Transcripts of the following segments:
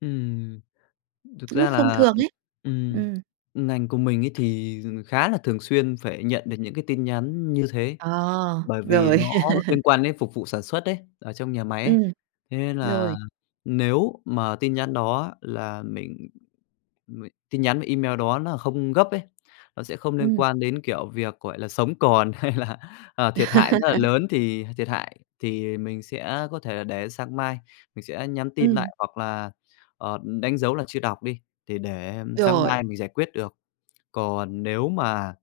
Ừm, thực ra Lúc thông là, thường ờm, ấy. ừm, Ừm. ngành của mình ấy, thì khá là thường xuyên phải nhận được những cái tin nhắn như thế À, bởi vì rồi. nó liên quan đến phục vụ sản xuất ấy, ở trong nhà máy ấy, Ừm. thế nên là Rồi. nếu mà tin nhắn đó là mình mình tin nhắn và email đó nó không gấp ấy, nó sẽ không liên Ừm. quan đến, kiểu, việc, gọi là, sống còn hay là, à, thiệt hại rất là lớn, thì thiệt hại thì mình sẽ có thể là để sang mai mình sẽ nhắn tin Ừm. lại hoặc là, ờ, đánh dấu là chưa đọc đi, thì để sáng Rồi. mai mình giải quyết được. Còn nếu mà,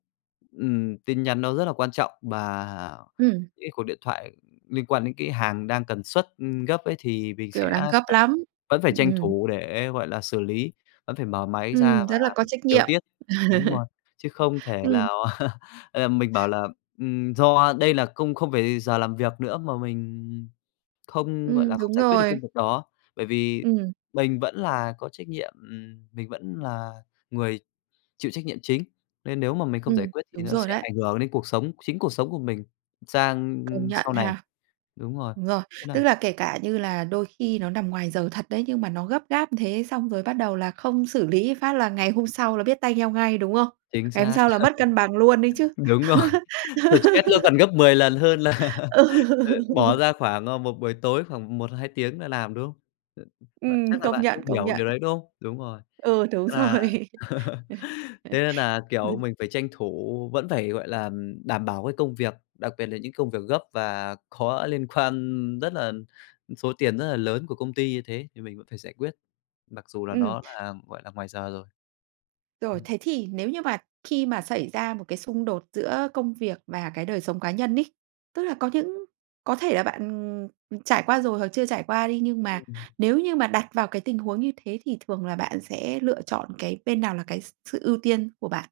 ừm, tin nhắn nó rất là quan trọng bà Ừm. cái cuộc điện thoại liên quan đến cái hàng đang cần xuất, ừm, gấp ấy, thì mình Kiểu sẽ đang gấp phải lắm, vẫn phải tranh ừm. thủ để, gọi là, xử lý, vẫn phải mở máy ra Ừm, và rất là có trách điều nhiệm. tiết. Đúng rồi, chứ không thể Ừm. lào, ờ, mình bảo là, ừm, do đây là công không phải giờ làm việc nữa mà mình, ừm, không, gọi Ừm, là, không đúng giải quyết được rồi. công việc đó, bởi vì Ừm. mình vẫn là có trách nhiệm, ừm, mình vẫn là người chịu trách nhiệm chính nên nếu mà mình không giải Ừm, quyết thì đúng nó rồi sẽ đấy. ảnh hưởng đến cuộc sống, chính cuộc sống của mình sang, Công ừm, nhận sau này. ha. Đúng rồi, Đúng rồi. thế nà Tức là, kể cả như là đôi khi nó nằm ngoài giờ thật đấy, nhưng mà nó gấp gáp thế, xong rồi bắt đầu là không xử lý phát là ngày hôm sau là biết tay nhau ngay, đúng không? Chính Ngày hôm xác. sau là mất cân bằng luôn ấy chứ. Đúng rồi! Stress nó còn gấp 10 lần hơn là, Ừ. ờ, bỏ ra khoảng, ờ, một buổi tối khoảng 1-2 tiếng là làm, đúng không? Ừm, bạn Ừm, chắc là công bạn nhận, cũng công hiểu điều nhận. đấy, đúng không? Đúng rồi, Ừ, đúng nghĩa là rồi. thế nên nà, kiểu, mình phải tranh thủ vẫn phải, gọi là, ừm, đảm bảo cái công việc, đặc biệt là những cái công việc gấp và có liên quan rất là số tiền rất là lớn của công ty như thế thì mình vẫn phải giải quyết, mặc dù là Ừm. nó là, gọi là, ngoài giờ rồi. Rồi, [unintelligible] thế thì, nếu như mà khi mà xảy ra một cái xung đột giữa công việc và cái đời sống cá nhân ấy, tức là có những có thể là bạn, ừm, ừm, trải qua rồi hoặc chưa trải qua đi, nhưng mà Ừm. nếu như mà đặt vào cái tình huống như thế thì thường là bạn sẽ lựa chọn cái bên nào là cái s sự ưu tiên của bạn?